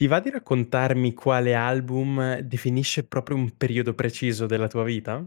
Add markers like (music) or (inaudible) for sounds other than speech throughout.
Ti va di raccontarmi quale album definisce proprio un periodo preciso della tua vita?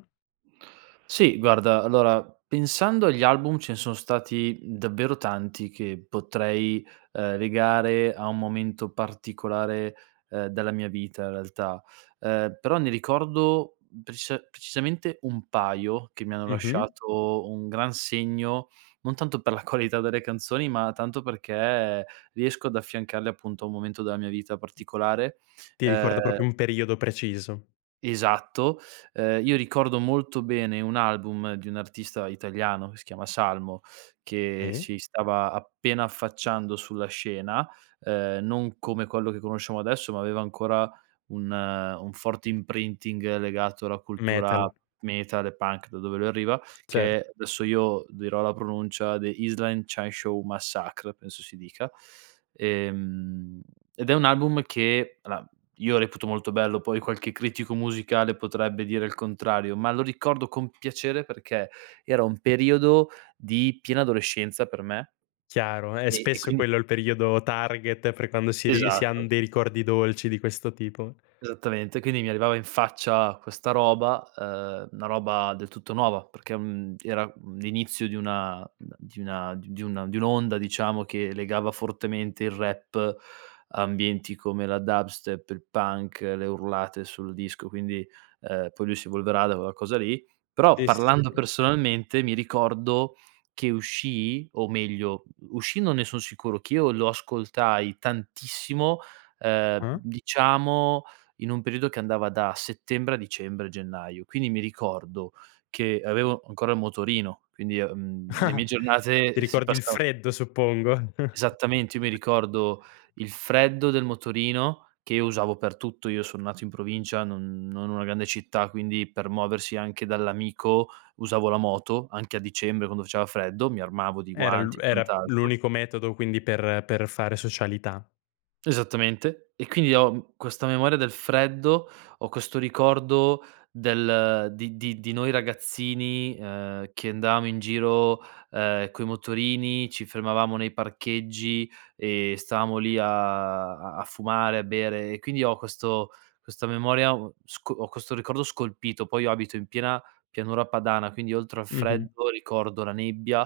Sì, guarda, allora, pensando agli album, ce ne son stati davvero tanti che potrei, uhm, legare a un momento particolare, uhm, della mia vita in realtà, uhm, però ne ricordo precisa precisamente un paio che mi hanno Mh-mh. lasciato un gran segno, non tanto per la qualità delle canzoni ma tanto perché riesco ad affiancarle appunto a un momento della mia vita particolare, Ti ricorda ehm proprio un periodo preciso. Esatto. Ehm, io ricordo molto bene un album di un artista italiano, che si chiama Salmo, che E si stava appena affacciando sulla scena, ehm, non come quello che conosciamo adesso ma aveva ancora un un forte imprinting legato alla cultura Metal. metal e punk, da dove lui arriva, Cer che adesso io dirò la pronuncia The Island Chain Show Massacre penso si dica, ehm, ed è un album che alla, io reputo molto bello, poi qualche critico musicale potrebbe dire il contrario, ma lo ricordo con piacere perché era un periodo di piena adolescenza per me. Chiaro, eh, E e spesso è quindi quello il periodo target per quando si ri si han Esatto. dei ricordi dolci di questo tipo. Esattamente, quindi mi arrivava in faccia questa roba, uhm, una roba del tutto nuova perché, mhmm, era, mhmm, l'inizio di una di una di una d dun di un'onda diciamo che legava fortemente il rap, ambienti come la dubstep, il punk, le urlate sul disco quindi, ehm, poi lui si evolverà da quella cosa lì. Però, Sì, parlando sì. personalmente, mi ricordo che uscì o meglio, uscì non ne son sicuro, che io lo ascoltai tantissimo, ehm, Uh. diciamo in un periodo che andava da settembre a dicembre-gennaio. Quindi mi ricordo che avevo ancora il motorino, quindi, uhm, le mie (chuckles) Ti giornate, si ricordi il passava freddo, suppongo. Esattamente. Io mi (chuckles) ricordo il freddo del motorino che io usavo per tutto. Io son nato in provincia, non non una grande città, quindi per muoversi anche dall'amico usavo la moto, anche a dicembre quando faceva freddo, mi armavo di Era lu guanti e era quant'altro. l'unico metodo quindi per per fare socialità. Esattamente, e quindi ho, mhmm, questa memoria del freddo, ho questo ricordo del di di di noi ragazzini, ehm, che andavamo in giro, ehm, coi motorini, ci fermavamo nei parcheggi e stavamo lì a a a fumare, a bere e quindi ho questo questa memoria, uhm, sco ho questo ricordo scolpito, poi io abito in piena Pianura Padana, quindi oltre al Mh-mh. freddo ricordo la nebbia,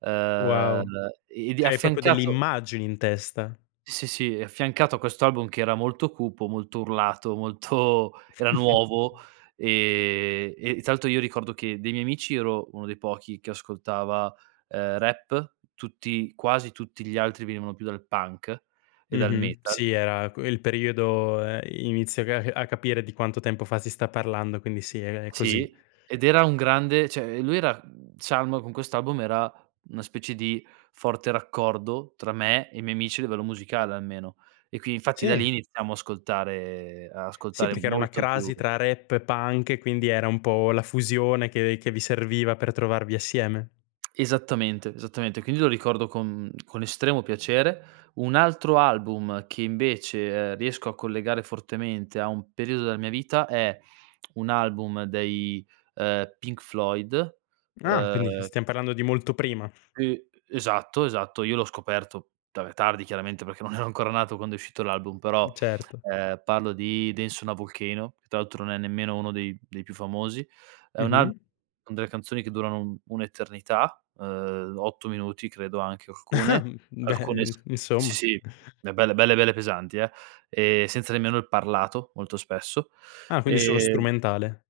ehm. Wow. Ed è Cioè hai proprio delle affiancato immagini in testa. Sì, sì, sì, è affiancato a questo album che era molto cupo, molto urlato, molto era nuovo, (chuckles) ehm, e tra l'altro io ricordo che dei miei amici io ero uno dei pochi che ascoltava, ehm, rap, tutti quasi tutti gli altri venivano più dal punk e dal Mh-mh. metal. Sì, era que il periodo ehm, inizio a ca a capire di quanto tempo fa si sta parlando. Quindi sì, è è così. Sì, ed era un grande cioè, ehm, lui era mhmm, Salmo con quest'album era una specie di forte raccordo tra me e i miei amici a livello musicale almeno. E qui infatti da Sì. lì iniziamo a ascoltare a Sì, ascoltare perché era una molto più crasi tra rap e punk, e quindi era un po' la fusione che che vi serviva per trovarvi assieme. Esattamente, esattamente, quindi lo ricordo con con estremo piacere. Un altro album che invece, ehm, riesco a collegare fortemente a un periodo della mia vita è un album dei, ehm, Pink Floyd, Ah, quindi uhm stiam parlando di molto prima. Uh, esatto esatto, io l'ho scoperto vabbè tardi chiaramente perché non ero ancora nato quando è uscito l'album, però, Mh, certo. ehm, parlo di Dance on a Volcano che tra l'altro non è nemmeno uno dei dei più famosi. È un al Mh-mh. con delle canzoni che durano un un'eternità, ehm, 8 minuti credo anche, (laughs) alcune, Mh, beh, alcune s i sì insomma. sì, eh belle, belle, belle pesanti, eh, e senza nemmeno il parlato, molto spesso. Ah, quindi solo Ehm strumentale.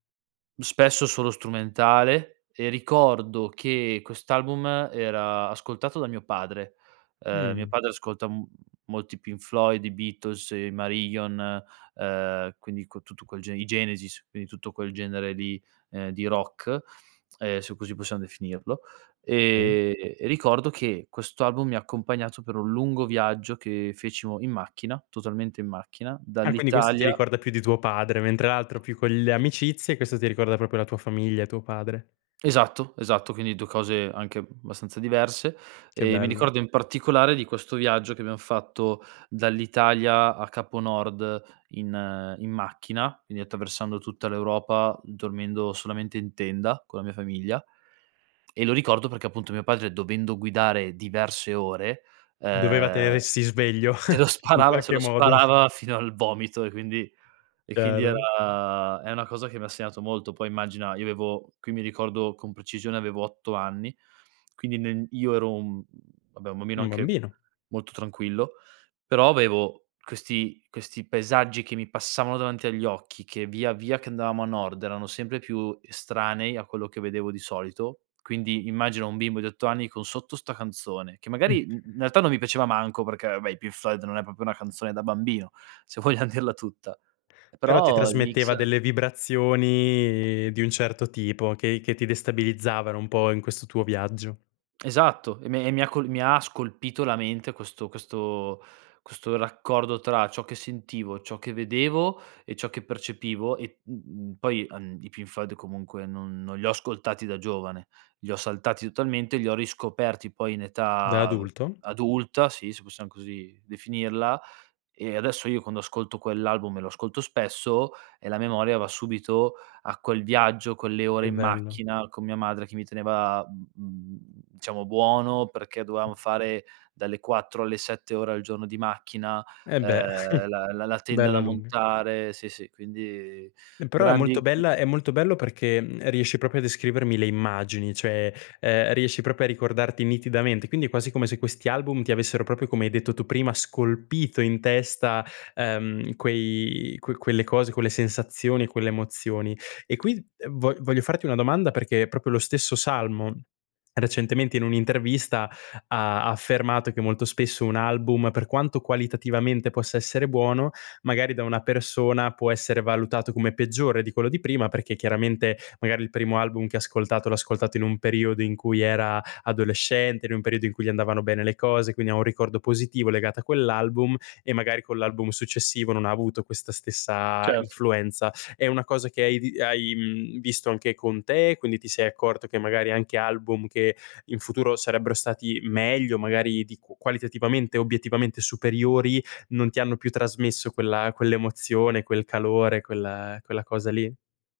Spesso solo strumentale e ricordo che quest'album era ascoltato da mio padre, uhm, mio Mh. padre ascolta m molto i Pink Floyd, i Beatles, i Marillion, uhm, quindi q tutto quel gene i Genesis, quindi tutto quel genere di, uhm, di rock, ehm, se così possiam definirlo, Sì. ehm, e ricordo che questo album mi ha accompagnato per un lungo viaggio che fecimo in macchina, totalmente in macchina, Ah, quindi questo ti dall'Italia ricorda più di tuo padre, mentre l'altro più con le E amicizie, questo ti ricorda proprio la tua famiglia e tuo padre. Esatto, esatto, quindi 2 cose anche abbastanza diverse, Che ehm, mi bello. ricordo in particolare di questo viaggio che abbiam fatto dall'Italia a Capo Nord, in in macchina, quindi attraversando tutta l'Europa, dormendo solamente in tenda con la mia famiglia. E lo ricordo perché, appunto, mio padre dovendo guidare diverse ore, Doveva ehm, tenersi sveglio se (chuckles) lo in sparava se qualche lo modo. sparava fino al vomito e quindi e quindi Chiaro. era è una cosa che mi ha segnato molto, poi immagina, io avevo qui mi ricordo con precisione avevo 8 anni, quindi n io ero un mhmm, vabbè un bambino Un anche, bambino. molto tranquillo. Però avevo questi questi paesaggi che mi passavano davanti agli occhi che, via via che andavamo a nord, erano sempre più estranei, a quello che vedevo di solito, quindi immagina un bimbo di 8 anni con sotto 'sta canzone; che Mh. magari, mhmm, in realtà non mi piaceva manco perché vabbè i Pink Floyd non è proprio una canzone da bambino, se vogliam dirla tutta, e Però ti però il mix trasmetteva delle vibrazioni di un certo tipo che che ti destabilizzavano un po' in questo tuo viaggio. Esatto, e me e mi ha co mi ha scolpito la mente questo questo questo raccordo tra ciò che sentivo, ciò che vedevo e ciò che percepivo e, mhmm, poi, ehm, i Pink Floyd comunque non non li ho ascoltati da giovane. Li ho saltati totalmente, e li ho riscoperti poi in Da età adulto? adulta, sì, se possiam così definirla. E adesso io quando ascolto quell'album, e lo ascolto spesso, e la memoria va subito a quel viaggio, quelle ore Che in bello. macchina con mia madre che mi teneva, mhmm, diciamo buono, perché dovevamo fare dalle 4 alle 7 ore al giorno di macchina, Eh beh, ehm, la la (chuckles) la tenda da bella lunga. montare, sì sì, quindi E però è grandi molto (unintelligible) bella è molto bello perché, mhmm, riesci proprio a descrivermi le immagini, cioè, ehm, riesci proprio a ricordarti nitidamente, quindi è quasi come se questi album ti avessero proprio come hai detto tu prima, scolpito in testa, ehm, quei que quelle cose, quelle sensazioni e quelle emozioni. E qui, ehm, vo voglio farti una domanda, perché è proprio lo stesso Salmo, recentemente in un'intervista ha ha affermato che molto spesso, un album per quanto qualitativamente possa essere buono, magari da una persona, può essere valutato come peggiore di quello di prima, perché chiaramente, magari il primo album che ha ascoltato l'ha ascoltato in un periodo in cui era adolescente, in un periodo in cui gli andavano bene le cose, quindi ha un ricordo positivo legato a quell'album. E magari con l'album successivo, non ha avuto questa stessa Certo. influenza. È una cosa che hai vi hai, mhmm, visto anche con te? Quindi ti sei accorto che magari anche album che, in futuro sarebbero stati meglio, magari di qu qualitativamente e obiettivamente superiori, non ti hanno più trasmesso quella quell'emozione, quel calore, quella quella cosa lì?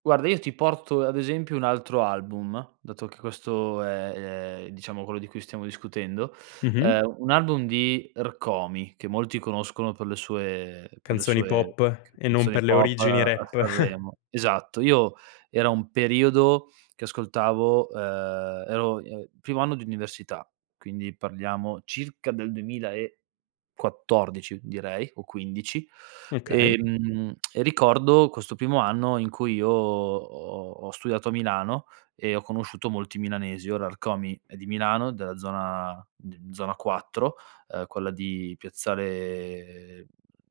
Guarda io ti porto, ad esempio, un altro album, dato che questo è, ehm, diciamo quello di cui stiamo discutendo. Mh-mh. Uhm, un album di Rkomi che molti conoscono per le sue per le Canzoni sue pop c e non canzoni per le pop origini a rap. (chuckles) Sanremo Esatto, io era un periodo che ascoltavo uhm, ero, uhm, primo anno di università, quindi parliamo circa del 2014 direi o 15. Okay. Ehm, e ricordo questo primo anno in cui io ho ho studiato a Milano, e ho conosciuto molti milanesi. Ora Rkomi è di Milano della zona, d zona 4, uhm, quella di piazzale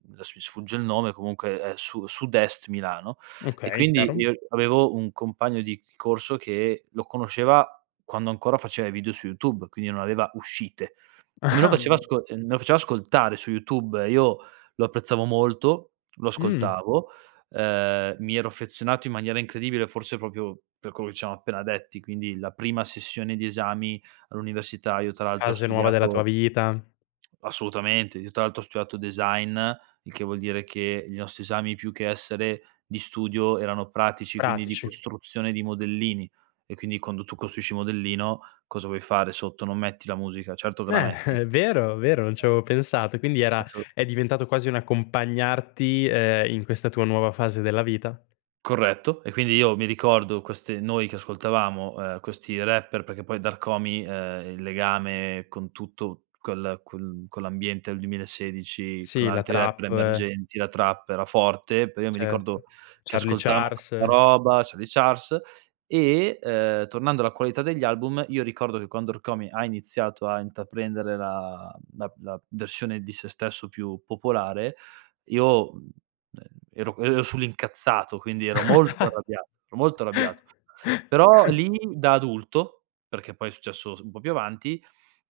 mhmm, adesso mi sfugge il nome comunque è su sud-est Milano, e Okay, quindi chiaro. io avevo un compagno di corso che lo conosceva, quando ancora faceva i video su YouTube, quindi non aveva uscite. E me lo faceva (chuckles) asco e me lo faceva ascoltare su YouTube. Io lo apprezzavo molto, lo Mh. ascoltavo, uhm, mi ero affezionato in maniera incredibile forse proprio per quello che c amo appena detti, quindi la prima sessione di esami all'università io tra l'altro ho Fase nuova della tua studiato vita. Assolutamente, io tra l'altro ho studiato design, il che vuol dire che i nostri esami più che essere di studio erano pratici, quindi di Pratici. costruzione di modellini. E quindi quando tu costruisci modellino, che cosa vuoi fare sotto, non metti la musica? Certo Eh, che la (chuckles) metti. vero, vero, non ci avevo pensato, quindi era (unintelligible) è diventato quasi un accompagnarti, ehm, in questa tua nuova fase della vita. Corretto e quindi io mi ricordo queste noi che ascoltavamo, uhm, questi rapper, perché poi da Rkomi, uhm, il legame con tutto col quel con l'ambiente del 2016, con Sì, la altri rapper trap. emergenti, la trap era forte, poi io mi ricordo Certo, che Charlie ascoltavamo questa Charles. roba, Charlie Charles, e, uhm, tornando alla qualità degli album, io ricordo che quando Rkomi ha iniziato a intraprendere la mhmm, la la versione di sé stesso più popolare, io, mhmm, e ero ero sull'incazzato, quindi ero molto arrabbiato, ero molto arrabbiato. Però (chuckles) lì da adulto, perché poi è successo s un po' più avanti,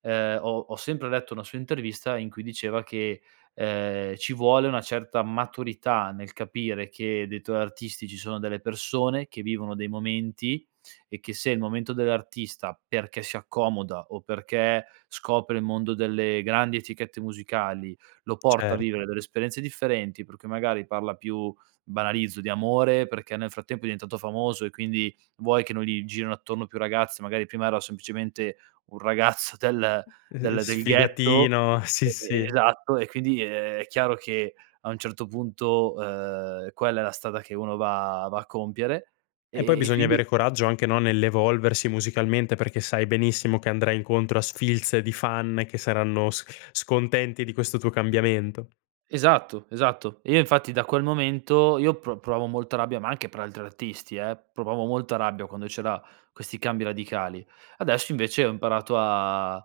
uhm, ho ho sempre letto una sua intervista in cui diceva che, uhm, ci vuole una certa maturità nel capire che dei tuoi artisti ci sono delle persone che vivono dei momenti, e che se il momento dell'artista, perché si accomoda o perché scopre il mondo delle grandi etichette musicali, lo porta a Certo. vivere delle esperienze differenti, per cui magari parla più, banalizzo, di amore, perché nel frattempo è diventato famoso e quindi, vuoi che non gli girino attorno più ragazze, magari prima era semplicemente un ragazzo del Ehm, ehm, del del ghetto sfigatino. Sì, e sì. esatto e quindi è è chiaro che a un certo punto, uhm, quella è la strada che uno va va a compiere e E poi e e bisogna avere quindi coraggio anche, no, nell'evolversi musicalmente perché sai benissimo che andrai incontro a sfilze di fan che saranno s scontenti di questo tuo cambiamento. Esatto, esatto, e io infatti da quel momento io pro provavo molta rabbia, ma anche per altri artisti eh? Provavo molta rabbia quando c'era questi cambi radicali. Adesso invece ho imparato a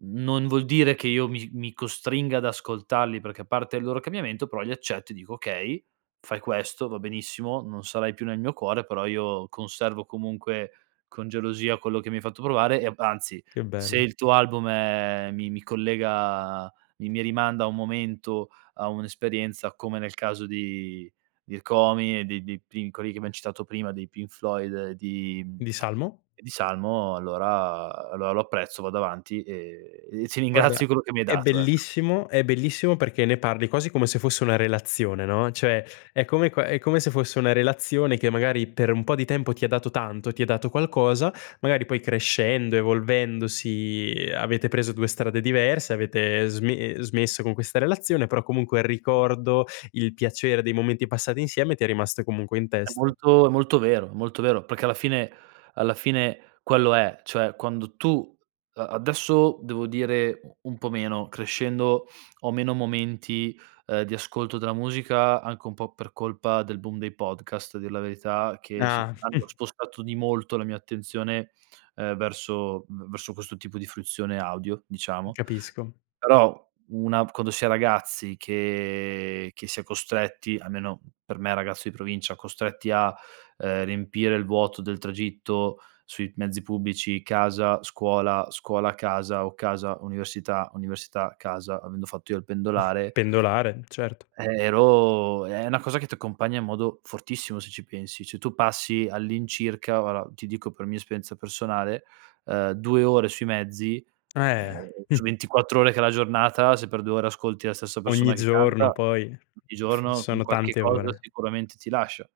non vuol dire che io mi mi costringa ad ascoltarli perché, a parte il loro cambiamento, però li accetto e dico: "Okay, fai questo, va benissimo, non sarai più nel mio cuore però io conservo comunque con gelosia quello che mi hai fatto provare e, anzi, Che se bello. il tuo album è mi mi collega mi mi rimanda a un momento, a un'esperienza come nel caso di, di Rkomi e di di pri quelli che abbiam citato prima, dei Pink Floyd e di, Di (smacks lips) Salmo? e di Salmo, allora, allora lo apprezzo, vado avanti e e ti ringrazio di Guarda, quello che mi hai è dato, ecco. bellissimo è bellissimo perché ne parli quasi come se fosse una relazione, no, cioè, è come qua è come se fosse una relazione che magari per un po' di tempo ti ha dato tanto, ti ha dato qualcosa, magari poi crescendo, evolvendosi avete preso 2 strade diverse, avete sme smesso con questa relazione, però comunque il ricordo, il piacere dei momenti passati insieme ti è rimasto comunque in È testa. molto è molto vero, è molto vero, perché alla fine, alla fine quello è, cioè quando tu, ehm adesso devo dire u un po' meno, crescendo, ho meno momenti, ehm, di ascolto della musica, anche un po' per colpa del boom dei podcast, a dir la verità che, sì, Ah. hanno (chuckles) spostato di molto la mia attenzione, ehm, verso v verso questo tipo di fruizione audio, diciamo. Capisco. Però una quando si è ragazzi che che si è costretti- almeno per me, ragazzo di provincia- costretti a, ehm, riempire il vuoto del tragitto, sui mezzi pubblici, casa, scuola, scuola-casa o casa-università, università-casa, avendo fatto io il (chuckles) pendolare Pendolare, certo. e ero è una cosa che ti accompagna in modo fortissimo, se ci pensi, cioè tu passi all'incirca, guarda, ti dico per mia esperienza personale, ehm, 2 ore sui mezzi, Eh! ehm, Mh. su 24 ore che è la giornata, se per 2 ore ascolti la stessa Ogni persona che canta, giorno, poi, ogni f giorno, un sono qualche tante cosa ore. sicuramente ti lascia.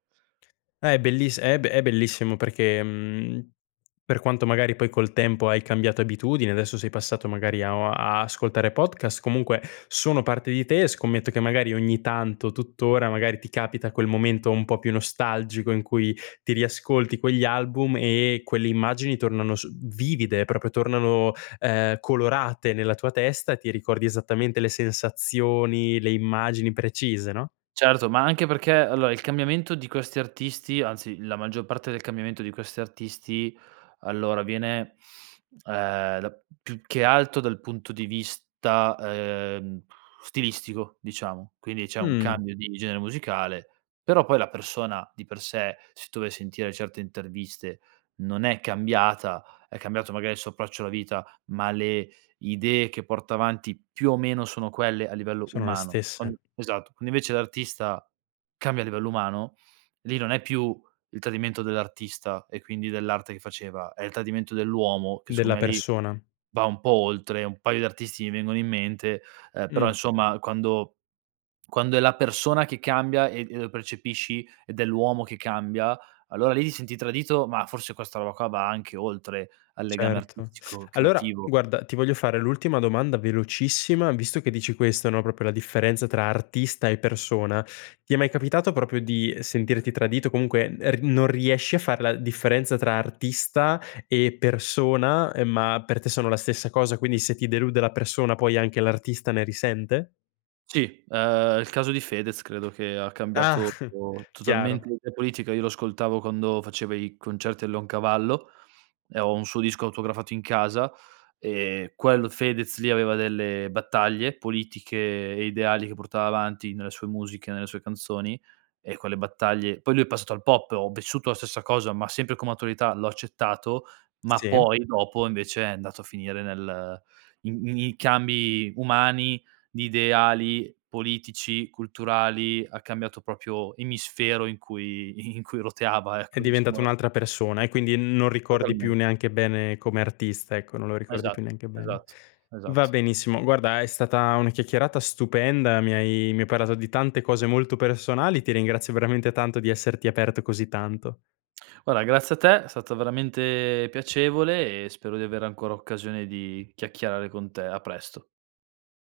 Eh è belliss è b è bellissimo perché, uhm, per quanto magari poi col tempo hai cambiato abitudine, adesso sei passato magari a o a ascoltare podcast, comunque, sono parte di te, e scommetto che magari ogni tanto, tutt'ora, magari ti capita quel momento un po' più nostalgico, in cui ti riascolti quegli album e quelle immagini tornano s vivide, proprio tornano, ehm, colorate nella tua testa, ti ricordi esattamente le sensazioni, le immagini precise, no? Certo, ma anche perché allora, il cambiamento di questi artisti anzi la maggior parte del cambiamento di questi artisti, allora avviene, uhm, da più che alto dal punto di vista, uhm, (blows air) stilistico, diciamo, quindi c'è un Mh. cambio di genere musicale, però poi la persona di per sé, se tu vai a sentire certe interviste, non è cambiata, è cambiato magari il suo approccio alla vita, ma le idee che porta avanti più o meno sono quelle a livello Sono le umano. Con stesse. esatto, quando invece l'artista, cambia a livello umano, lì non è più il tradimento dell'artista e quindi dell'arte che faceva, è il tradimento dell'uomo che Della secondo me lì, persona. va un po' oltre, un paio di artisti mi vengono in mente, uhm, però Mh. insomma quando quando è la persona che cambia e e lo percepisci ed è l'uomo che cambia, allora lì ti senti tradito, ma forse questa roba qua va anche oltre al legame Certo. artistico Allora, creativo. guarda, ti voglio fare l'ultima domanda velocissima, visto che dici questo, no, proprio la differenza tra artista e persona. Ti è mai capitato proprio di, ehm, sentirti tradito? Comunque e r non riesci a far la differenza tra artista e persona, ehm, ma per te sono la stessa cosa. Quindi se ti delude la persona, poi anche l'artista ne risente? Sì, uhm, il caso di Fedez credo che ha Ah, cambiato chiaro. totalmente l'idea politica, io lo ascoltavo quando faceva i concerti al Leon Cavallo, e ho un suo disco autografato in casa, e quel Fedez lì aveva delle battaglie politiche e ideali che portava avanti nelle sue musiche, nelle sue canzoni, ecco le battaglie poi lui è passato al pop, ho vissuto la stessa cosa, ma sempre come attualità l'ho accettato, ma Sì. poi dopo invece è andato a finire nel i m i i cambi umani, di ideali, politici, culturali, ha cambiato proprio emisfero in cui in cui roteava È ecco, diventato diciamola un'altra persona e quindi n non ricordi Totalmen più neanche bene come artista, ecco, non lo ricordi Esatto. più neanche bene Esatto. va Esatto. benissimo, guarda è stata una chiacchierata stupenda, mi hai mi hai parlato di tante cose molto personali, ti ringrazio veramente tanto di esserti aperto così tanto. Guarda, grazie a te, è stato veramente piacevole e spero di avere ancora occasione di chiacchierare con te, a presto.